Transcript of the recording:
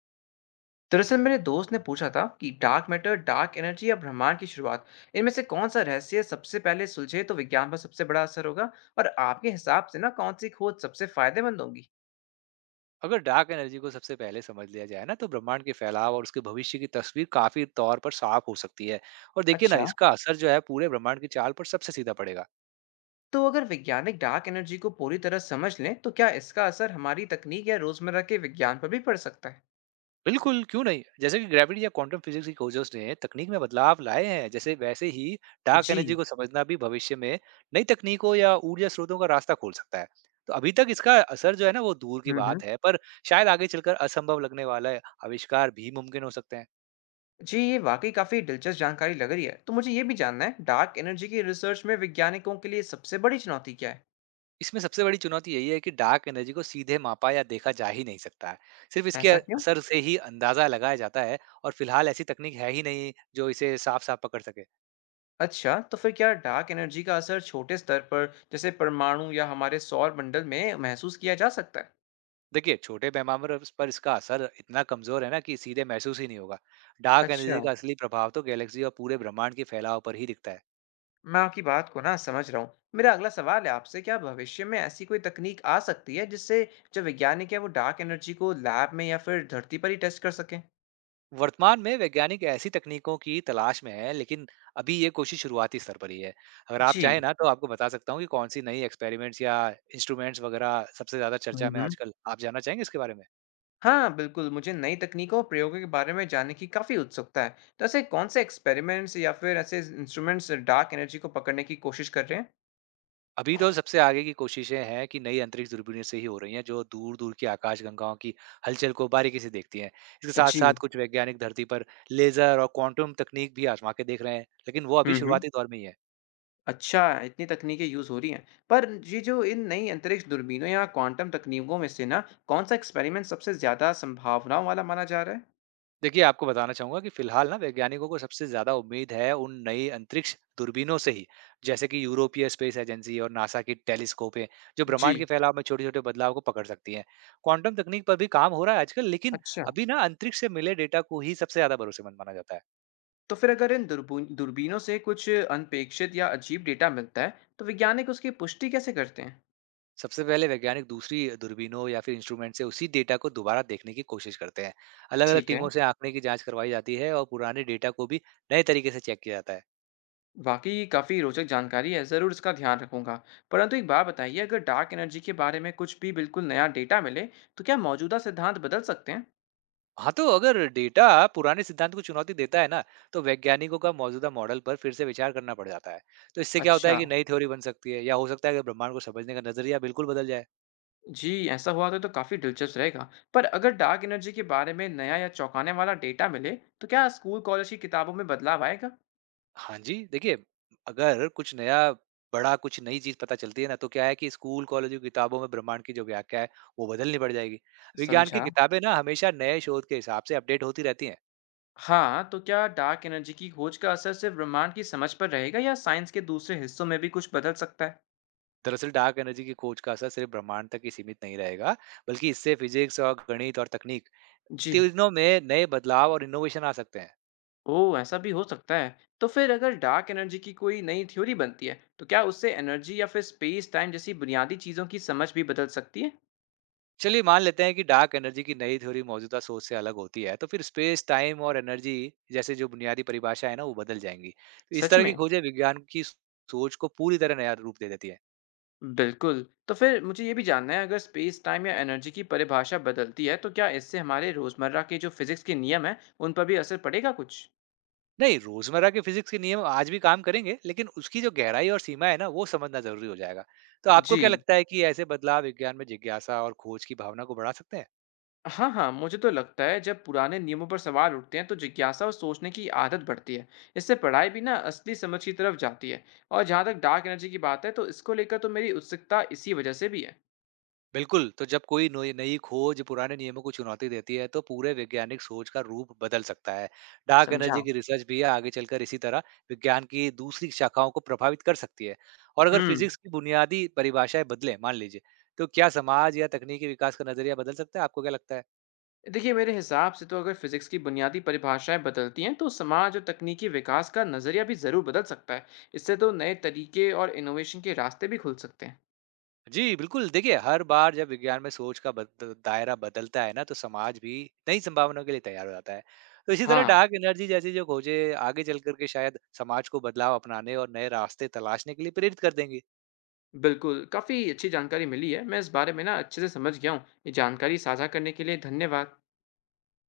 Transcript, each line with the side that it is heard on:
left: दरअसल मेरे दोस्त ने पूछा था कि डार्क मैटर, डार्क एनर्जी या ब्रह्मांड की शुरुआत, इनमें से कौन सा रहस्य सबसे पहले सुलझे तो विज्ञान पर सबसे बड़ा असर होगा, और आपके हिसाब से ना कौन सी खोज सबसे फायदेमंद होगी।
right: अगर डार्क एनर्जी को सबसे पहले समझ लिया जाए ना तो ब्रह्मांड के फैलाव और उसके भविष्य की तस्वीर काफी तौर पर साफ हो सकती है। और देखिए ना,
left: अच्छा,
right: इसका असर जो है पूरे ब्रह्मांड की चाल पर सबसे सीधा पड़ेगा।
left: तो अगर वैज्ञानिक डार्क एनर्जी को पूरी तरह समझ लें तो क्या इसका असर हमारी तकनीक या रोजमर्रा के विज्ञान पर भी पड़ सकता है।
right: बिल्कुल, क्यों नहीं। जैसे कि ग्रेविटी या क्वांटम फिजिक्स की खोजों ने तकनीक में बदलाव लाए हैं, जैसे वैसे ही डार्क एनर्जी
left: जी।
right: को समझना भी भविष्य में नई तकनीकों या ऊर्जा स्रोतों का रास्ता खोल सकता है। तो अभी तक इसका असर जो है ना वो दूर की
left: हम्म, हम्म।
right: बात है, पर शायद आगे चलकर असंभव लगने वाला आविष्कार भी मुमकिन हो सकते हैं।
left: जी, ये वाकई काफी दिलचस्प जानकारी लग रही है। तो मुझे ये भी जानना है, डार्क एनर्जी की रिसर्च में वैज्ञानिकों के लिए सबसे बड़ी चुनौती क्या है।
right: इसमें सबसे बड़ी चुनौती यही है कि डार्क एनर्जी को सीधे मापा या देखा जा ही नहीं सकता है। सिर्फ इसके
left: ऐसा क्यों?
right: असर से ही अंदाजा लगाया जाता है। और फिलहाल ऐसी तकनीक है ही नहीं जो इसे साफ-साफ पकड़ सके।
left: अच्छा, तो फिर क्या डार्क एनर्जी का असर छोटे स्तर पर, जैसे परमाणु या हमारे सौर मंडल में महसूस किया जा सकता है?
right: देखिए, छोटे पैमाने पर पर इसका असर इतना कमजोर है ना कि सीधे महसूस ही नहीं होगा। डार्क
left: अच्छा,
right: एनर्जी का असली प्रभाव तो गैलेक्सी और पूरे ब्रह्मांड के फैलाव पर ही दिखता है।
left: मैं आपकी बात को ना समझ रहा हूँ। मेरा अगला सवाल है आपसे, क्या भविष्य में ऐसी कोई तकनीक आ सकती है जिससे जो वैज्ञानिक है वो डार्क एनर्जी को लैब में या फिर धरती पर ही टेस्ट कर सकें?
right: वर्तमान में वैज्ञानिक ऐसी तकनीकों की तलाश में हैं, लेकिन अभी ये कोशिश शुरुआती स्तर पर ही है। अगर आप चाहें
left: जी।
right: ना तो आपको बता सकता हूँ कि कौन-सी नई एक्सपेरिमेंट्स या इंस्ट्रूमेंट्स वगैरह सबसे ज़्यादा चर्चा में
left: हम्म।
right: आजकल, आप जानना चाहेंगे इसके बारे में?
left: हाँ, बिल्कुल। मुझे नई तकनीकों और प्रयोगों के बारे में जानने की काफी उत्सुकता है। तो ऐसे कौन से एक्सपेरिमेंट्स या फिर ऐसे इंस्ट्रूमेंट्स डार्क एनर्जी को पकड़ने की कोशिश कर रहे हैं?
right: अभी तो सबसे आगे की कोशिशें हैं कि नई अंतरिक्ष दूरबीनों से ही हो रही हैं, जो दूर-दूर की आकाशगंगाओं की हलचल को बारीकी से देखती हैं। इसके
left: जी।
right: साथ-साथ कुछ वैज्ञानिक धरती पर लेज़र और क्वांटम तकनीक भी आज़मा के देख रहे हैं, लेकिन वो अभी
left: हम्म।
right: शुरुआती दौर में ही है।
left: अच्छा, इतनी तकनीकें यूज़ हो रही हैं। पर ये जो इन नई अंतरिक्ष दूरबीनों या क्वांटम तकनीकों में से ना, कौन-सा एक्सपेरिमेंट सबसे ज़्यादा संभावनाओं वाला माना जा रहा है?
right: देखिए, आपको बताना चाहूँगा कि फ़िलहाल ना वैज्ञानिकों को सबसे ज़्यादा उम्मीद है उन नई अंतरिक्ष दूरबीनों से ही, जैसे कि यूरोपीय स्पेस एजेंसी और नासा की टेलीस्कोपें, जो ब्रह्मांड
left: जी।
right: के फैलाव में छोटे-छोटे बदलाव को पकड़ सकती हैं। क्वांटम तकनीक पर भी काम हो रहा है आजकल, लेकिन
left: अच्छा,
right: अभी ना अंतरिक्ष से मिले डेटा को ही सबसे ज़्यादा भरोसेमंद माना जाता है।
left: तो फिर अगर इन दूरबू दूरबीनों से कुछ अनपेक्षित या अजीब डेटा मिलता है, तो वैज्ञानिक उसकी पुष्टि कैसे करते हैं?
right: सबसे पहले वैज्ञानिक दूसरी दूरबीनों या फिर इंस्ट्रूमेंट से उसी डेटा को दोबारा देखने की कोशिश करते हैं। अलग-अलग
left: ठीक है।
right: टीमों से आँकड़े की जाँच करवाई जाती है और पुराने डेटा को भी नए तरीके से चेक किया जाता है।
left: वाक़ई काफ़ी रोचक जानकारी है, ज़रूर इसका ध्यान रखूँगा। परंतु एक बात बताइए, अगर डार्क एनर्जी के बारे में कुछ भी बिल्कुल नया डेटा मिले, तो क्या मौजूदा सिद्धांत बदल सकते हैं?
right: हाँ, तो अगर डेटा पुराने सिद्धांत को चुनौती देता है ना, तो वैज्ञानिकों का मौजूदा मॉडल पर फिर से विचार करना पड़ जाता है। तो इससे क्या होता है
left: अच्छा।
right: कि नई थ्योरी बन सकती है या हो सकता है कि ब्रह्मांड को समझने का नज़रिया बिल्कुल बदल जाए।
left: जी, ऐसा हुआ तो काफ़ी दिलचस्प रहेगा। पर अगर डार्क एनर्जी के बारे में नया या चौंकाने वाला डेटा मिले, तो क्या स्कूल कॉलेज की किताबों में बदलाव आएगा?
right: हाँ जी, देखिए, अगर कुछ नया बड़ा कुछ नई चीज़ पता चलती है ना, तो क्या है कि स्कूल, कॉलेज की किताबों में ब्रह्मांड की जो व्याख्या है, वो बदलनी पड़ जाएगी। विज्ञान की
left: समझा।
right: किताबें ना हमेशा नए शोध के हिसाब से अपडेट होती रहती हैं।
left: हाँ, तो क्या डार्क एनर्जी की खोज का असर सिर्फ ब्रह्मांड की समझ पर रहेगा, या साइंस के दूसरे हिस्सों में भी कुछ बदल सकता है?
right: दरअसल डार्क एनर्जी की खोज का असर सिर्फ ब्रह्मांड तक ही सीमित नहीं रहेगा, बल्कि इससे फिजिक्स और गणित और तकनीक
left: जी।
right: तीनों में नए बदलाव और इनोवेशन आ सकते हैं।
left: ओ, ऐसा भी हो सकता है। तो फिर अगर डार्क एनर्जी की कोई नई थ्योरी बनती है तो क्या उससे एनर्जी या फिर स्पेस टाइम जैसी बुनियादी चीज़ों की समझ भी बदल सकती है?
right: चलिए, मान लेते हैं कि डार्क एनर्जी की नई थ्योरी मौजूदा सोच से अलग होती है, तो फिर स्पेस टाइम और एनर्जी जैसे जो बुनियादी परिभाषा है ना वो बदल जाएंगी। तो इस
left: सच
right: तरह
left: में?
right: की खोजें विज्ञान की सोच को पूरी तरह नया रूप दे देती है।
left: बिल्कुल। तो फिर मुझे ये भी जानना है, अगर स्पेस, टाइम या एनर्जी की परिभाषा बदलती है, तो क्या इससे हमारे रोज़मर्रा के जो फ़िज़िक्स के नियम हैं, उन पर भी असर पड़ेगा कुछ?
right: नहीं, रोजमर्रा के फिजिक्स के नियम आज भी काम करेंगे, लेकिन उसकी जो गहराई और सीमा है ना वो समझना जरूरी हो जाएगा। तो आपको क्या
left: जी।
right: लगता है, कि ऐसे बदलाव विज्ञान में जिज्ञासा और खोज की भावना को बढ़ा सकते हैं?
left: हाँ, हाँ, मुझे तो लगता है जब पुराने नियमों पर सवाल उठते हैं तो जिज्ञासा और सोचने की आदत बढ़ती है। इससे पढ़ाई भी ना असली समझ की तरफ जाती है। और जहाँ तक डार्क एनर्जी की बात है, तो इसको लेकर तो मेरी उत्सुकता इसी वज़ह से भी है।
right: बिल्कुल, तो जब कोई नोई नई खोज पुराने नियमों को चुनौती देती है, तो पूरे वैज्ञानिक सोच का रूप बदल सकता है। डार्क
left: समझा।
right: एनर्जी की रिसर्च भी आगे चलकर इसी तरह विज्ञान की दूसरी शाखाओं को प्रभावित कर सकती है। और अगर
left: हुँ।
right: फिजिक्स की बुनियादी परिभाषाएं बदलें, मान लीजिए, तो क्या समाज या तकनीकी विकास का नजरिया बदल सकता है? आपको क्या लगता है?
left: देखिए, मेरे हिसाब से तो अगर फिजिक्स की बुनियादी परिभाषाएं बदलती हैं तो समाज और तकनीकी विकास का नजरिया भी जरूर बदल सकता है। इससे तो नए तरीके और इनोवेशन के रास्ते भी खुल सकते हैं।
right: जी, बिल्कुल। देखिए, हर बार जब विज्ञान में सोच का बद दायरा बदलता है ना, तो समाज भी नई संभावनाओं के लिए तैयार हो जाता है। तो इसी तरह
left: हाँ,
right: डार्क एनर्जी जैसी जो खोजें आगे चल कर के शायद समाज को बदलाव अपनाने और नए रास्ते तलाशने के लिए प्रेरित कर देंगी।
left: बिल्कुल। काफी अच्छी जानकारी मिली है, मैं इस बारे में ना अच्छे से समझ गया हूँ। ये जानकारी साझा करने के लिए धन्यवाद।